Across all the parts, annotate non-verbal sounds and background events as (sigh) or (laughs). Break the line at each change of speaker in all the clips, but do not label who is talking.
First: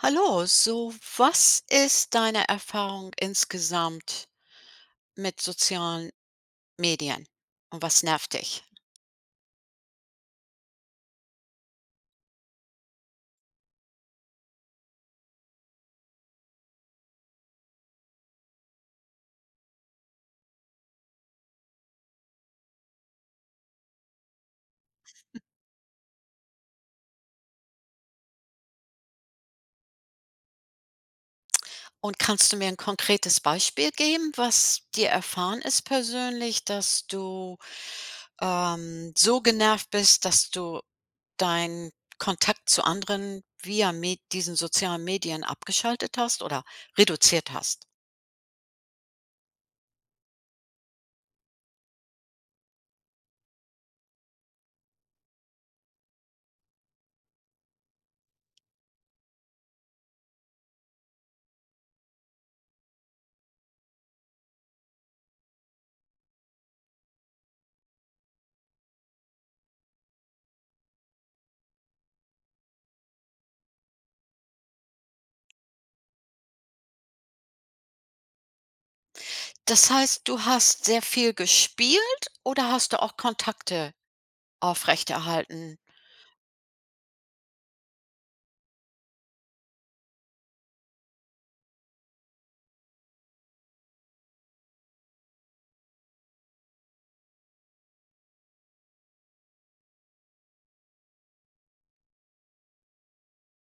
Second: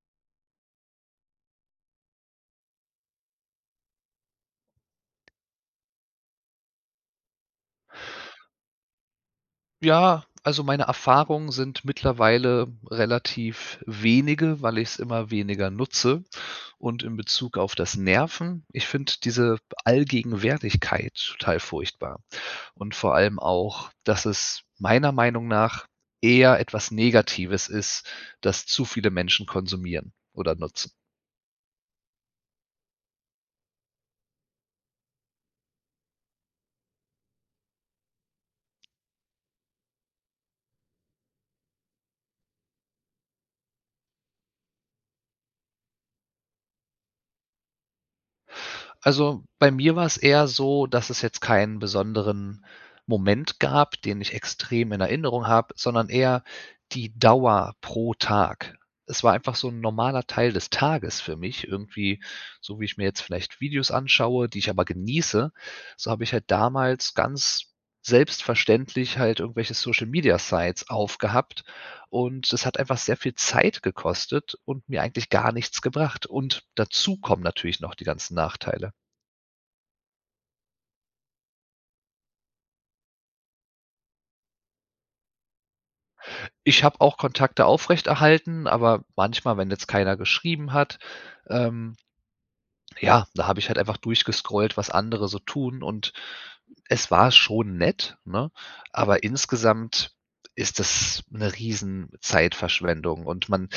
Hallo. So, was ist deine Erfahrung insgesamt mit sozialen Medien? Und was nervt dich?
Ja, also meine Erfahrungen sind mittlerweile relativ wenige, weil ich es immer weniger nutze und in Bezug auf das Nerven, ich finde diese Allgegenwärtigkeit total furchtbar und vor allem auch, dass es meiner Meinung nach eher etwas Negatives ist, dass zu viele Menschen konsumieren oder nutzen.
Und kannst du mir 'n konkretes Beispiel geben, was dir erfahren ist persönlich, dass du, ähm, so genervt bist, dass du deinen Kontakt zu anderen via Me diesen sozialen Medien abgeschaltet hast oder reduziert hast?
Also, bei mir war es eher so, dass es jetzt keinen besonderen Moment gab, den ich extrem in Erinnerung habe, sondern eher die Dauer pro Tag. Es war einfach so 'n normaler Teil des Tages für mich irgendwie, so wie ich mir jetzt vielleicht Videos anschaue, die ich aber genieße, so habe ich halt damals ganz selbstverständlich halt irgendwelche Social Media Sites aufgehabt und es hat einfach sehr viel Zeit gekostet und mir eigentlich gar nichts gebracht und dazu kommen natürlich noch die ganzen Nachteile.
Das heißt, du hast sehr viel gespielt oder hast du auch Kontakte aufrechterhalten?
Ich habe auch Kontakte aufrechterhalten, aber manchmal, wenn jetzt keiner geschrieben hat, ähm, ja, da habe ich halt einfach durchgescrollt, was andere so tun und es war schon nett, ne? Aber insgesamt ist das 'ne riesen Zeitverschwendung und man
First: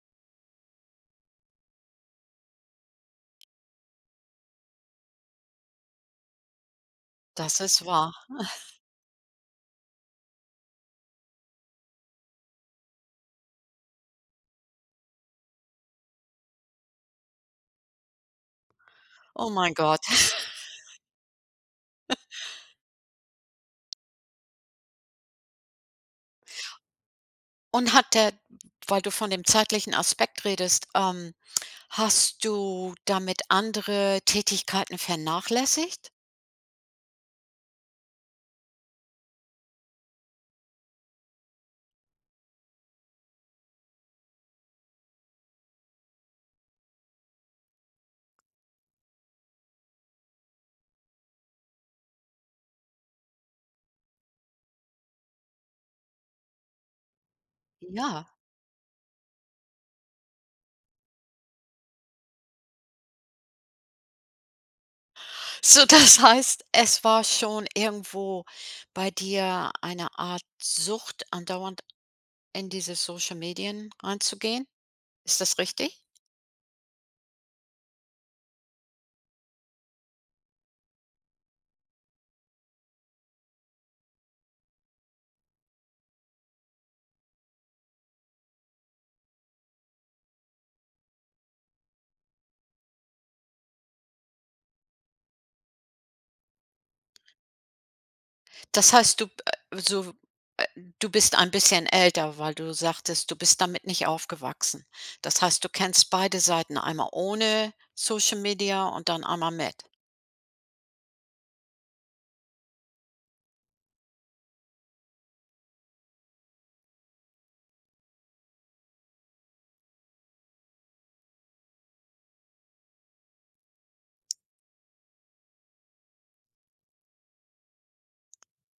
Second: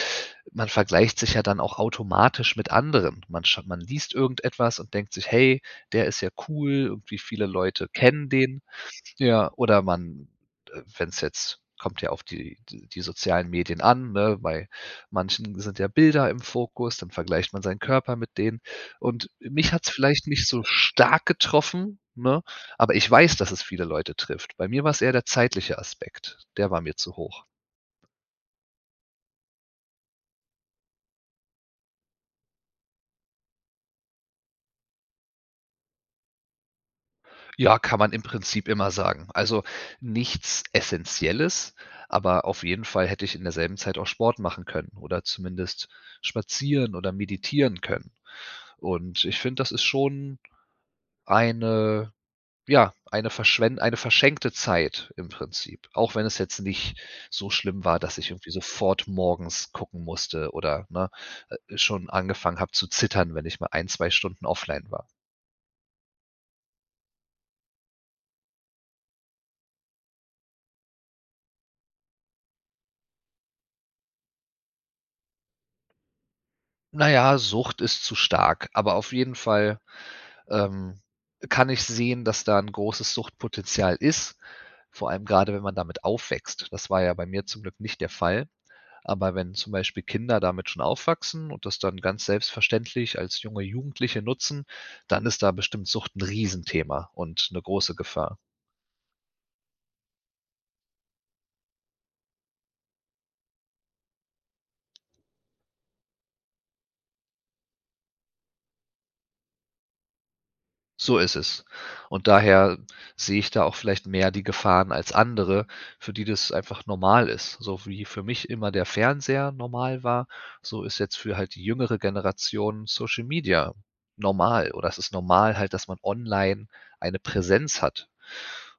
man vergleicht sich ja dann auch automatisch mit Anderen. Man sch man liest irgendetwas und denkt sich: „Hey, der ist ja cool und wie viele
Das ist
Leute
wahr.
kennen den,“
(chuckles)
ja. Oder man, äh, wenn's jetzt kommt ja auf die die sozialen Medien an, ne, bei manchen sind ja Bilder im Fokus, dann vergleicht man seinen Körper mit denen und
Oh
mich
mein
hat's
Gott.
vielleicht nicht so
(giggles)
stark getroffen,
(chuckles)
ne, aber ich weiß, dass es viele Leute trifft. Bei mir war's eher der zeitliche Aspekt. Der war mir zu hoch.
Und hat der weil du von dem zeitlichen Aspekt redest, ähm, hast du damit andere Tätigkeiten vernachlässigt?
Ja, kann man im Prinzip immer sagen. Also, nichts Essenzielles, aber auf jeden Fall hätte ich in derselben Zeit auch Sport machen können oder zumindest spazieren oder meditieren können. Und ich finde, das ist schon eine ja, eine verschwen eine verschenkte Zeit im Prinzip. Auch wenn es jetzt nicht so schlimm war, dass
Ja.
ich irgendwie sofort morgens gucken musste oder, ne, äh, schon angefangen habe zu zittern, wenn ich mal ein, zwei Stunden offline war.
So, das heißt, es war schon irgendwo bei dir eine Art Sucht, andauernd in diese Social-Medien reinzugehen. Ist das richtig?
Naja, Sucht ist zu stark, aber auf jeden Fall, ähm, kann ich sehen, dass da 'n großes Suchtpotenzial ist, vor allem gerade, wenn man damit aufwächst. Das war ja bei mir zum Glück nicht der Fall. Aber wenn zum Beispiel Kinder damit schon aufwachsen und das dann ganz selbstverständlich als junge Jugendliche nutzen, dann ist da bestimmt Sucht 'n Riesenthema und 'ne große Gefahr.
Das heißt, du, äh, so w äh, du bist ein bisschen älter, weil du sagtest, du bist damit nicht aufgewachsen. Das heißt, du kennst beide Seiten, einmal ohne Social-Media und dann einmal mit?
So ist es und daher sehe ich da auch vielleicht mehr die Gefahren als andere, für die das einfach normal ist. So wie für mich immer der Fernseher normal war, so ist jetzt für halt die jüngere Generation Social-Media normal oder es ist normal halt, dass man online eine Präsenz hat.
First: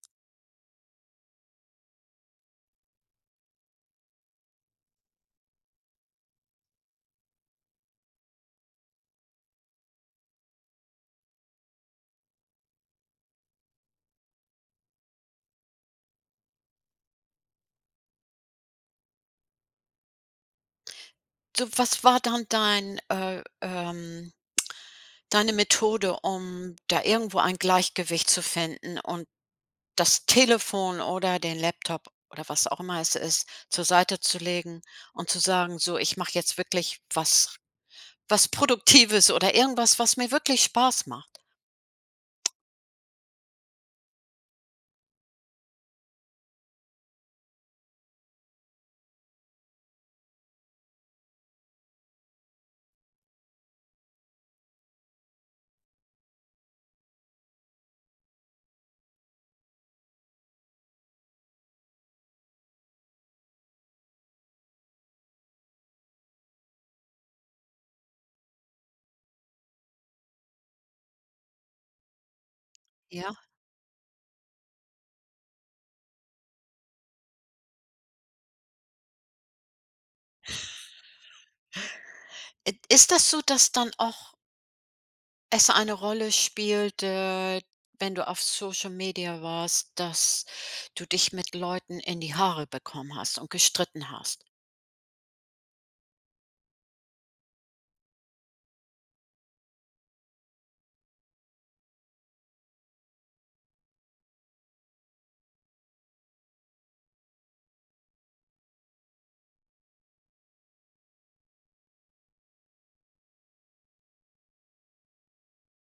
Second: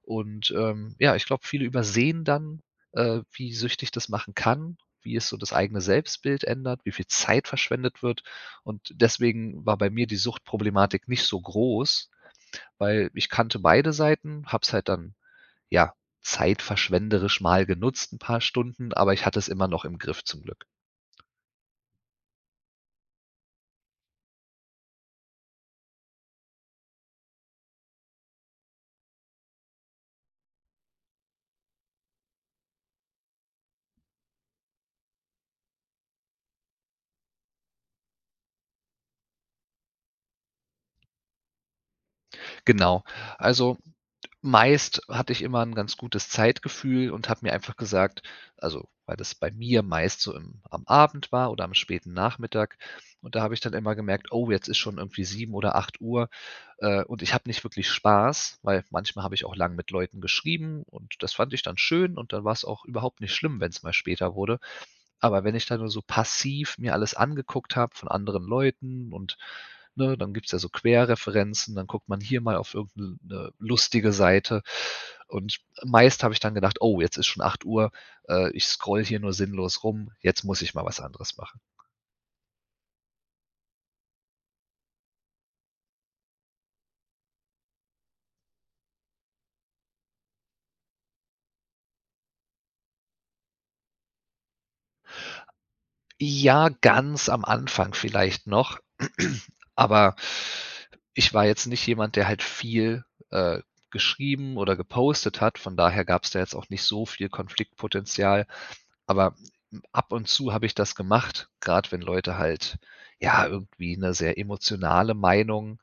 Und, ähm, ja, ich glaube, viele übersehen dann, äh, wie süchtig das machen kann, wie es so das eigene Selbstbild ändert, wie viel Zeit verschwendet wird. Und deswegen war bei mir die Suchtproblematik nicht so groß, weil ich kannte beide Seiten, habe es halt dann ja, zeitverschwenderisch mal genutzt 'n paar Stunden, aber ich hatte es immer noch im Griff zum Glück.
Du, was war dann dein, äh, ähm (clicks tongue) deine Methode, um da irgendwo ein Gleichgewicht zu finden und das Telefon oder den Laptop oder was auch immer es ist zur Seite zu legen und zu sagen: „So ich mache jetzt wirklich was was Produktives oder irgendwas, was mir wirklich Spaß macht“?
Genau. Also meist hatte ich immer 'n ganz gutes Zeitgefühl und habe mir einfach gesagt, also weil das bei mir meist so im am Abend war oder am späten Nachmittag und da habe ich dann immer gemerkt: „Oh, jetzt ist schon irgendwie 7:00 oder 8:00, äh, und ich habe nicht wirklich Spaß“, weil manchmal habe ich auch lange mit Leuten geschrieben und das fand ich dann schön und dann war's auch überhaupt nicht schlimm, wenn's mal später wurde. Aber wenn ich da nur so passiv mir alles angeguckt habe von anderen Leuten und, ne, dann gibt's ja so Querreferenzen, dann guckt man hier mal auf irgend 'ne
Ja.
'ne lustige Seite. Und meist habe ich dann gedacht: „Oh, jetzt ist schon 8:00, äh, ich scrolle hier nur sinnlos rum, jetzt muss ich mal was anderes machen“.
(chuckles) It ist das so, dass dann auch es eine Rolle spielt, äh, wenn du auf Social-Media warst, dass du dich mit Leuten in die Haare bekommen hast und gestritten hast?
Ja, ganz am Anfang vielleicht noch, aber ich war jetzt nicht jemand, der halt viel, äh, geschrieben oder gepostet hat, von daher gab's da jetzt auch nicht so viel Konfliktpotenzial. Aber m m ab und zu habe ich das gemacht, grad wenn Leute halt, ja, irgendwie 'ne sehr emotionale Meinung,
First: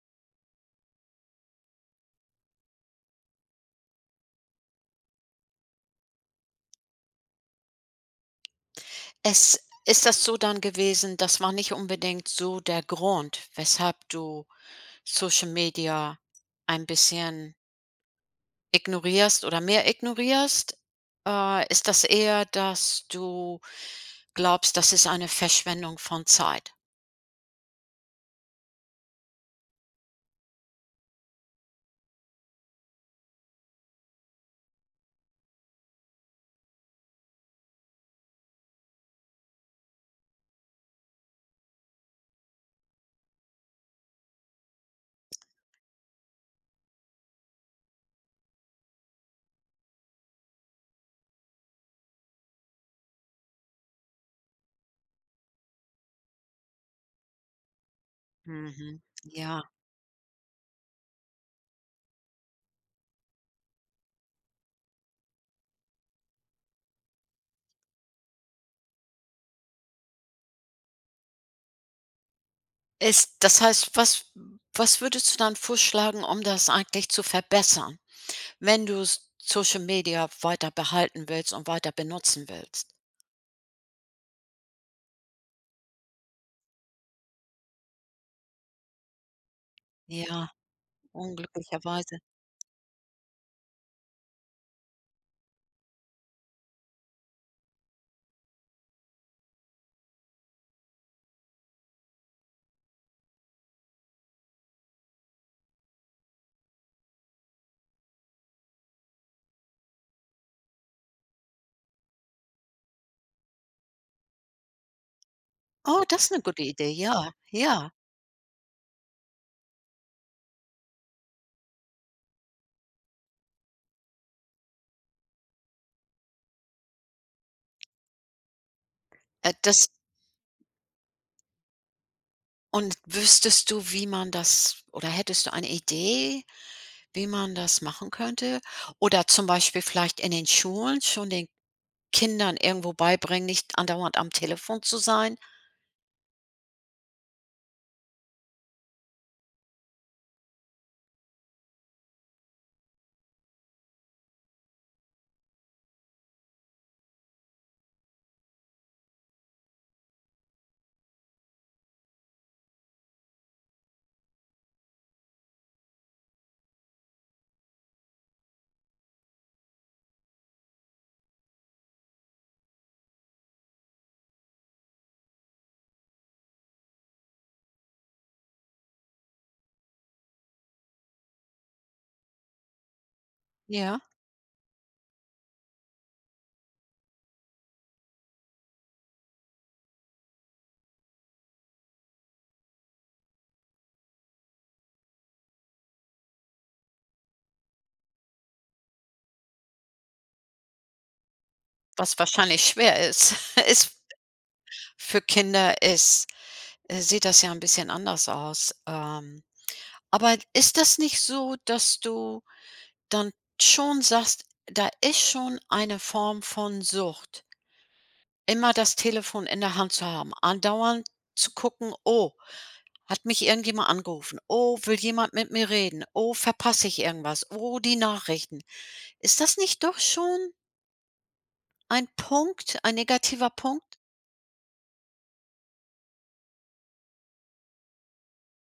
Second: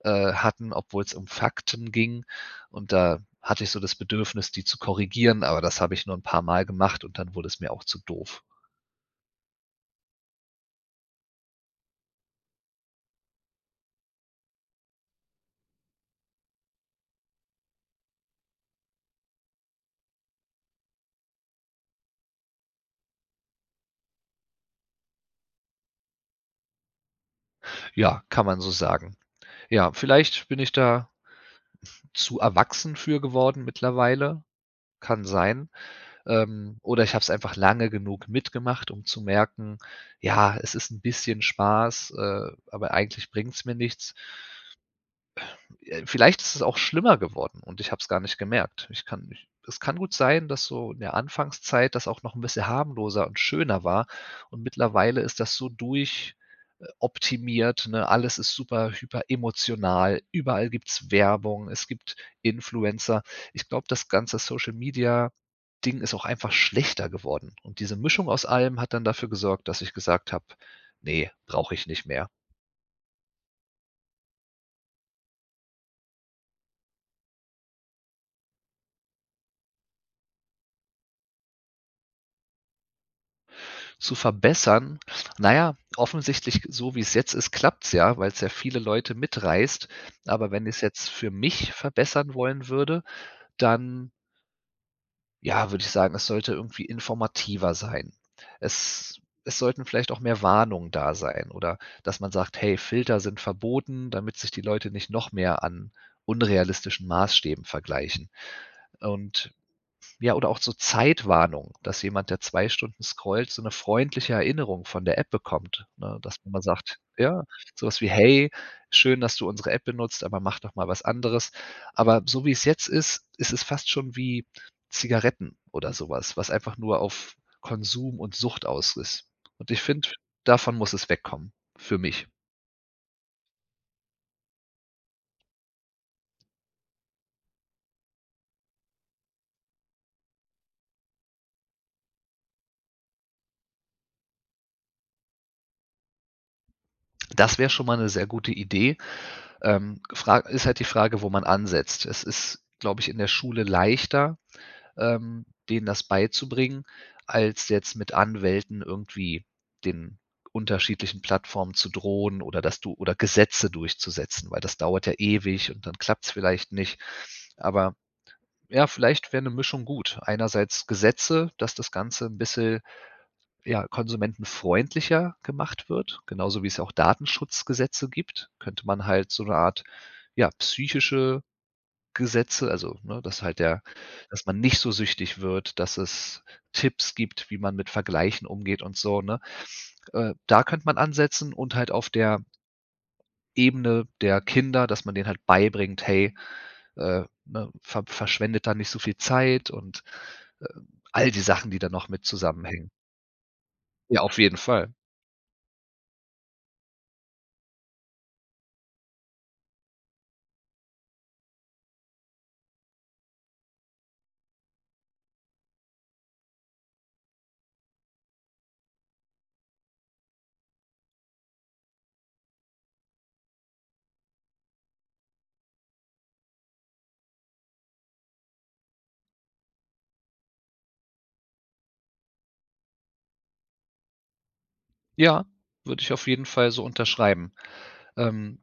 äh, hatten, obwohl es um Fakten ging, und da hatte ich so das Bedürfnis, die zu korrigieren, aber das habe ich nur 'n paar Mal gemacht und dann wurde es mir auch zu doof.
Es ist das so dann gewesen, das war nicht unbedingt so der Grund, weshalb du Social-Media ein bisschen ignorierst oder mehr ignorierst? Äh, ist das eher, dass du glaubst, dass es eine Verschwendung von Zeit?
Ja, kann man so sagen. Ja, vielleicht bin ich da zu erwachsen für geworden mittlerweile, kann sein. Ähm. Oder ich habe es einfach lange genug mitgemacht, um zu merken: „Ja, es ist 'n bisschen Spaß, äh, aber eigentlich bringt's mir nichts“. Äh, vielleicht ist es auch schlimmer geworden und ich habe es gar nicht gemerkt. Ich kann nicht es kann gut sein, dass so, in der Anfangszeit, das auch noch 'n bisschen harmloser und schöner war und mittlerweile ist das so durch äh, optimiert, ne? Alles ist super
Mhm. Ja.
hyperemotional. Überall gibt's Werbung. Es gibt Influencer. Ich glaube, das ganze Social-Media-Ding ist auch einfach schlechter geworden. Und diese Mischung aus allem hat dann dafür gesorgt, dass ich gesagt habe: „Ne, brauche ich nicht mehr“.
Ist das heißt, was was würdest du dann vorschlagen, um das eigentlich zu verbessern, wenn du S Social-Media weiter behalten willst und weiter benutzen willst?
Zu verbessern? Na ja, offensichtlich g so wie es jetzt ist, klappt's ja, weil's ja viele Leute mitreißt,
Ja,
aber wenn ich's jetzt für mich
unglücklicherweise.
verbessern wollen würde, dann ja, würde ich sagen, es sollte irgendwie informativer sein. Es es sollten vielleicht auch mehr Warnungen da sein oder, dass man sagt: „Hey, Filter sind verboten“, damit sich die Leute nicht noch mehr an unrealistischen Maßstäben vergleichen. Und ja oder auch so Zeitwarnungen, dass jemand, der 2 Stunden scrollt, so 'ne freundliche Erinnerung von der App bekommt,
Oh,
ne,
das ist
dass
'ne
man
gute
mal
Idee,
sagt
ja,
ja so
ja.
was wie: „Hey, schön, dass du unsere App benutzt, aber mach doch mal was Anderes.“ Aber so wie es jetzt ist, ist es fast schon wie Zigaretten oder so was, was einfach nur auf Konsum und Sucht aus ist
Äh,
und ich
das
finde, davon muss es wegkommen, für mich.
Und wüsstest du wie man das oder hättest du eine Idee, wie man das machen könnte? Oder zum Beispiel vielleicht in den Schulen schon den Kindern irgendwo beibringen, nicht andauernd am Telefon zu sein.
Das wäre schon mal 'ne sehr gute Idee. Ähm, Fra ist halt die Frage, wo man ansetzt. Es ist, glaube, ich in der Schule leichter, ähm, denen das beizubringen, als jetzt mit Anwälten irgendwie den unterschiedlichen Plattformen zu drohen oder dass du oder Gesetze durchzusetzen, weil das dauert ja ewig und dann klappt's vielleicht nicht. Aber ja, vielleicht wäre 'ne Mischung gut. Einerseits Gesetze, dass das Ganze 'n bisschen, ja, konsumentenfreundlicher gemacht wird. Genauso, wie es ja auch Datenschutzgesetze gibt, könnte man halt so 'ne Art ja psychische Gesetze also ne, dass halt der
Ja?
dass man nicht so süchtig wird, dass es Tipps gibt, wie man mit Vergleichen umgeht und so ne? Äh, da könnte man ansetzen und halt auf der Ebene der Kinder, dass man denen halt beibringt: „Hey, äh, ne, ver verschwendet da nicht so viel Zeit.“ Und, ähm, all die Sachen, die da noch
Was
mit
wahrscheinlich
zusammenhängen.
schwer ist (chuckles) ist
Ja, auf jeden Fall.
für Kinder ist äh, sieht das ja 'n bisschen anders aus, ähm. Aber ist das nicht so, dass du dann schon sagst, da ist schon eine Form von Sucht immer das Telefon in der Hand zu haben, andauernd zu gucken: „Oh, hat mich irgendjemand angerufen. Oh, will jemand mit mir reden. Oh, verpasse ich irgendwas. Oh, die Nachrichten.“ Ist das nicht doch schon ein Punkt, ein negativer Punkt?
Ja, würde ich auf jeden Fall so unterschreiben. Ähm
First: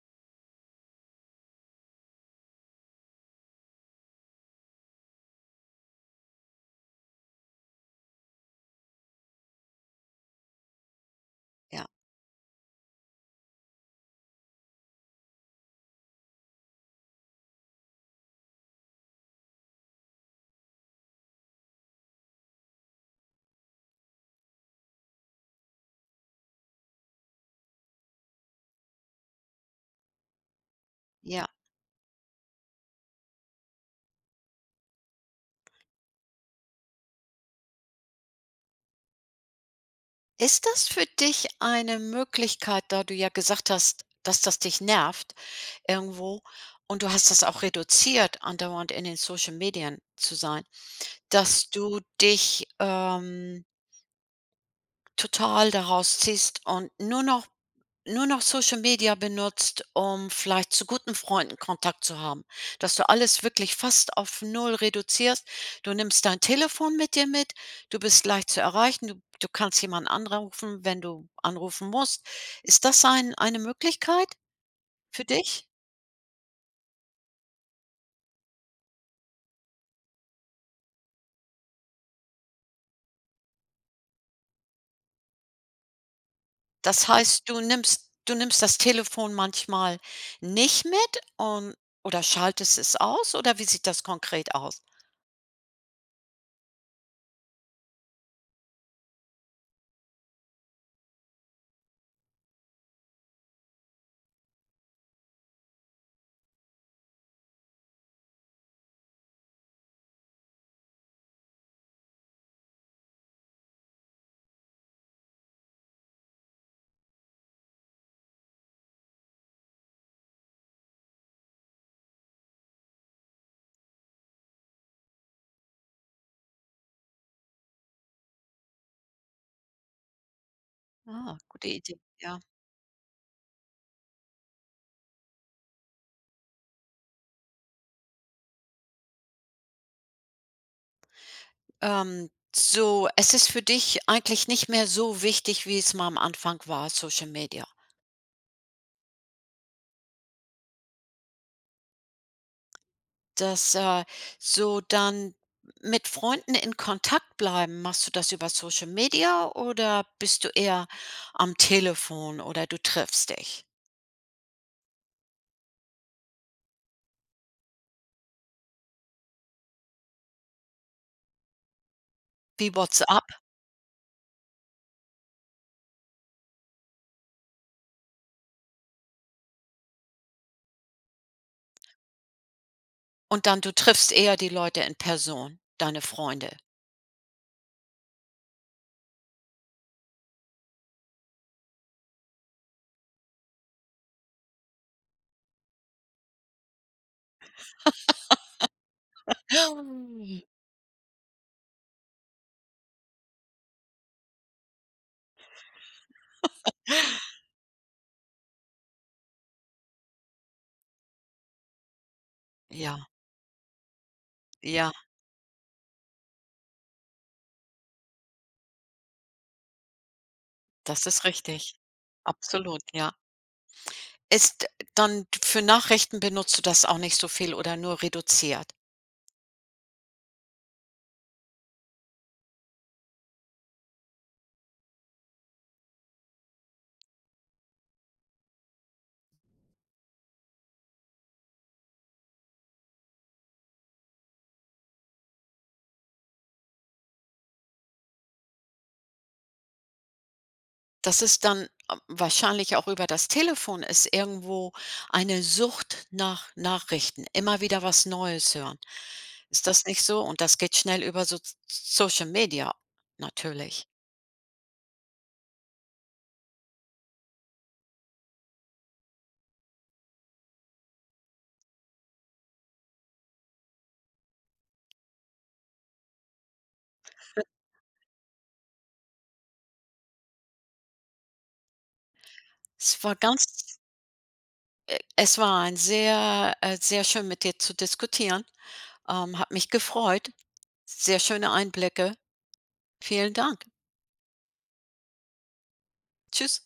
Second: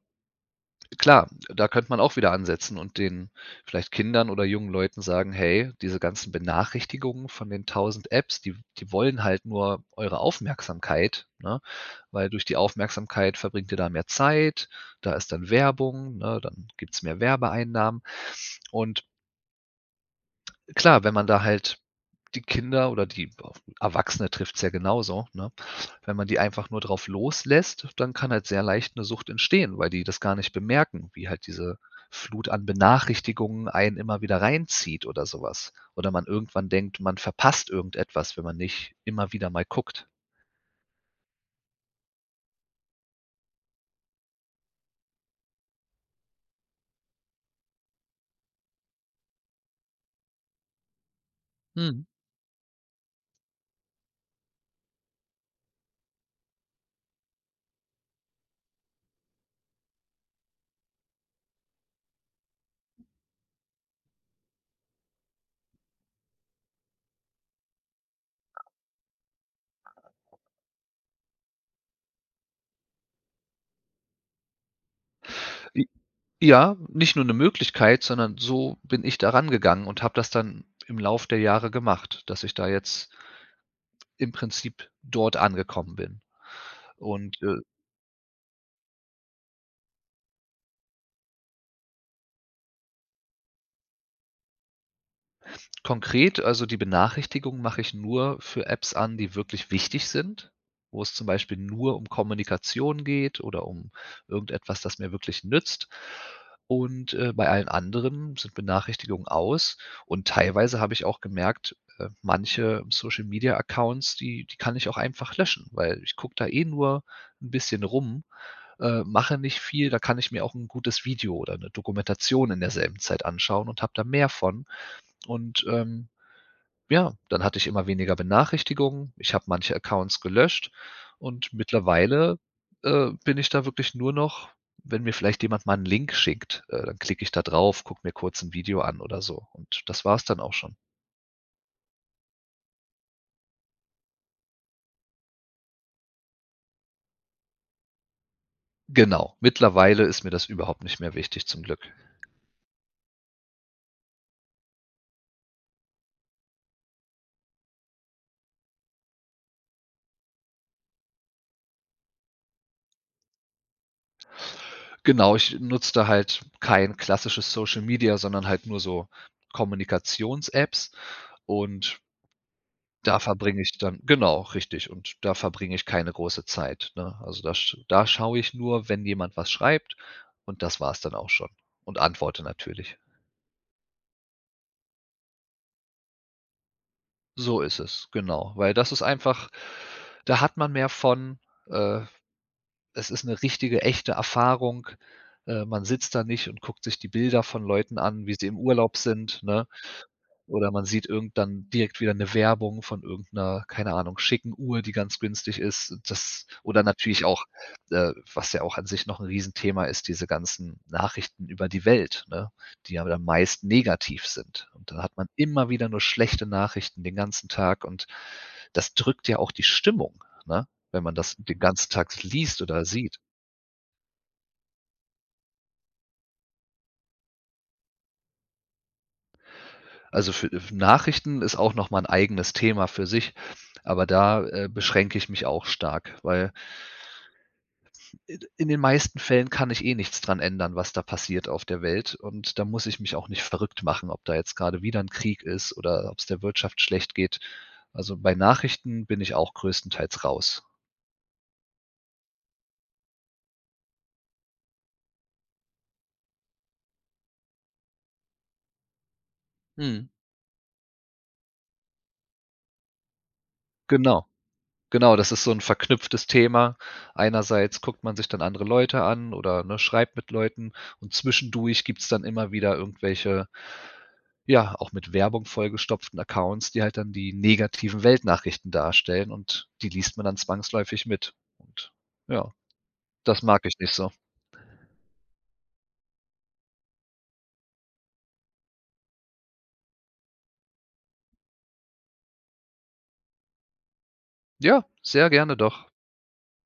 klar, da könnte man auch wieder ansetzen und den vielleicht Kindern oder jungen Leuten sagen: „Hey, diese ganzen Benachrichtigungen von den 1.000 Apps, die w die wollen halt nur eure Aufmerksamkeit, ne?
Ja.
Weil durch die Aufmerksamkeit verbringt ihr da mehr Zeit. Da ist dann Werbung, ne? Dann gibt's mehr Werbeeinnahmen." Und klar, wenn man da halt die Kinder oder die E Erwachsene trifft's ja genauso, ne? Wenn man die einfach nur drauf loslässt, dann kann halt sehr leicht 'ne Sucht entstehen, weil die das gar nicht bemerken, wie
Ja.
halt diese Flut an Benachrichtigungen einen immer wieder reinzieht oder so was oder man irgendwann denkt, man verpasst irgendetwas, wenn man nicht immer wieder mal guckt.
Ist das für dich eine Möglichkeit, da du ja gesagt hast, dass das dich nervt irgendwo und du hast das auch reduziert andauernd in den Social-Medien zu sein, dass du
Hm.
dich, ähm total daraus ziehst und nur noch nur noch Social-Media benutzt, um vielleicht zu guten Freunden Kontakt zu haben, dass du alles wirklich fast auf 0 reduzierst. Du nimmst dein Telefon mit dir mit. Du bist leicht zu erreichen. Du du kannst jemanden anrufen, wenn du anrufen musst. Ist das ein eine Möglichkeit für dich?
J Ja, nicht nur 'ne Möglichkeit, sondern so bin ich da rangegangen und habe das dann im Laufe der Jahre gemacht, dass ich da jetzt im Prinzip dort angekommen bin.
Das
Und,
heißt,
äh
du nimmst du nimmst das Telefon manchmal nicht mit und oder schaltest es aus oder wie sieht das konkret aus?
konkret, also die Benachrichtigung mache ich nur für Apps an, die wirklich wichtig sind, wo es zum Beispiel nur um Kommunikation geht oder um irgendetwas, das mir wirklich nützt. Und, äh, bei allen anderen sind Benachrichtigungen aus und teilweise habe ich auch gemerkt, äh, manche, Social-Media-Accounts, die die kann ich auch einfach löschen, weil ich gucke da eh nur 'n bisschen rum, äh, mache nicht viel, da kann ich mir auch 'n gutes Video oder 'ne Dokumentation in derselben Zeit anschauen und habe da mehr von. Und, ähm, ja, dann hatte ich immer weniger Benachrichtigungen. Ich habe manche Accounts gelöscht
Aha.
und
Gute Idee,
mittlerweile,
ja.
äh, bin ich da wirklich nur noch wenn mir vielleicht jemand mal 'n Link schickt, äh, dann klicke ich da drauf, gucke mir kurz 'n Video an oder so. Und das war's dann auch schon.
Ähm. So es ist für dich eigentlich nicht mehr so wichtig, wie es mal am Anfang war, Social-Media?
Genau. Mittlerweile ist mir das überhaupt nicht mehr wichtig zum Glück.
Dass, äh so dann mit Freunden in Kontakt bleiben, machst du das über Social-Media oder bist du eher am Telefon oder du triffst dich?
Genau, ich nutze da halt kein klassisches Social-Media, sondern halt nur so Kommunikationsapps und
Wie
da
WhatsApp?
verbringe ich, dann genau, richtig. Und da verbringe ich keine große Zeit, ne? Also, da sch da schaue ich nur, wenn jemand was schreibt, und das war's dann auch schon. Und antworte natürlich.
Und dann du triffst eher die Leute in Person, deine Freunde?
So ist es, genau. Weil das ist einfach da hat man mehr von äh, es ist 'ne richtige, echte Erfahrung. Äh, man sitzt da nicht und guckt sich die Bilder von Leuten an, wie sie im Urlaub
(laughs)
sind, ne? Oder man sieht irgend dann direkt wieder 'ne Werbung von irgend 'ner, keine Ahnung, schicken Uhr, die ganz günstig ist. Das
(laughs)
oder natürlich auch, äh, was ja auch an sich noch 'n Riesenthema ist, diese ganzen Nachrichten über die Welt, ne? Die
Ja.
aber dann meist negativ sind.
Ja.
Und dann hat man immer wieder nur schlechte Nachrichten den ganzen Tag und das drückt ja auch die Stimmung, ne? Wenn
Das
man
ist
das den
richtig.
ganzen Tag liest
Absolut,
oder
ja.
sieht.
Ist, dann für Nachrichten benutzt du das auch nicht so viel oder nur reduziert?
Also für Nachrichten ist auch noch mal 'n eigenes Thema für sich, aber da, äh, beschränke ich mich auch stark, weil i in den meisten Fällen kann ich eh nichts dran ändern was da passiert auf der Welt und dann muss ich mich auch nicht verrückt machen, ob da jetzt gerade wieder 'n Krieg ist oder ob's der Wirtschaft schlecht geht. Also, bei Nachrichten bin ich auch größtenteils raus.
Das ist dann, ähm wahrscheinlich auch über das Telefon, ist irgendwo eine Sucht nach Nachrichten. Immer wieder was Neues hören. Ist das nicht
Mhm.
so? Und das geht schnell über So Social-Media, natürlich.
Genau. Genau, das ist so 'n verknüpftes Thema. Einerseits guckt man sich dann andere Leute an oder ne, schreibt mit Leuten, und zwischendurch gibt's dann immer wieder irgendwelche ja, auch mit Werbung vollgestopften Accounts, die halt dann die
(chuckles)
negativen Weltnachrichten darstellen und die liest man dann zwangsläufig mit. Und ja,
Es war
das
ganz
mag ich nicht so.
äh, es war ein sehr äh, sehr schön mit dir zu diskutieren. Ähm, hat mich gefreut. Sehr schöne Einblicke. Vielen Dank.
Ja, sehr gerne doch.
Tschüss.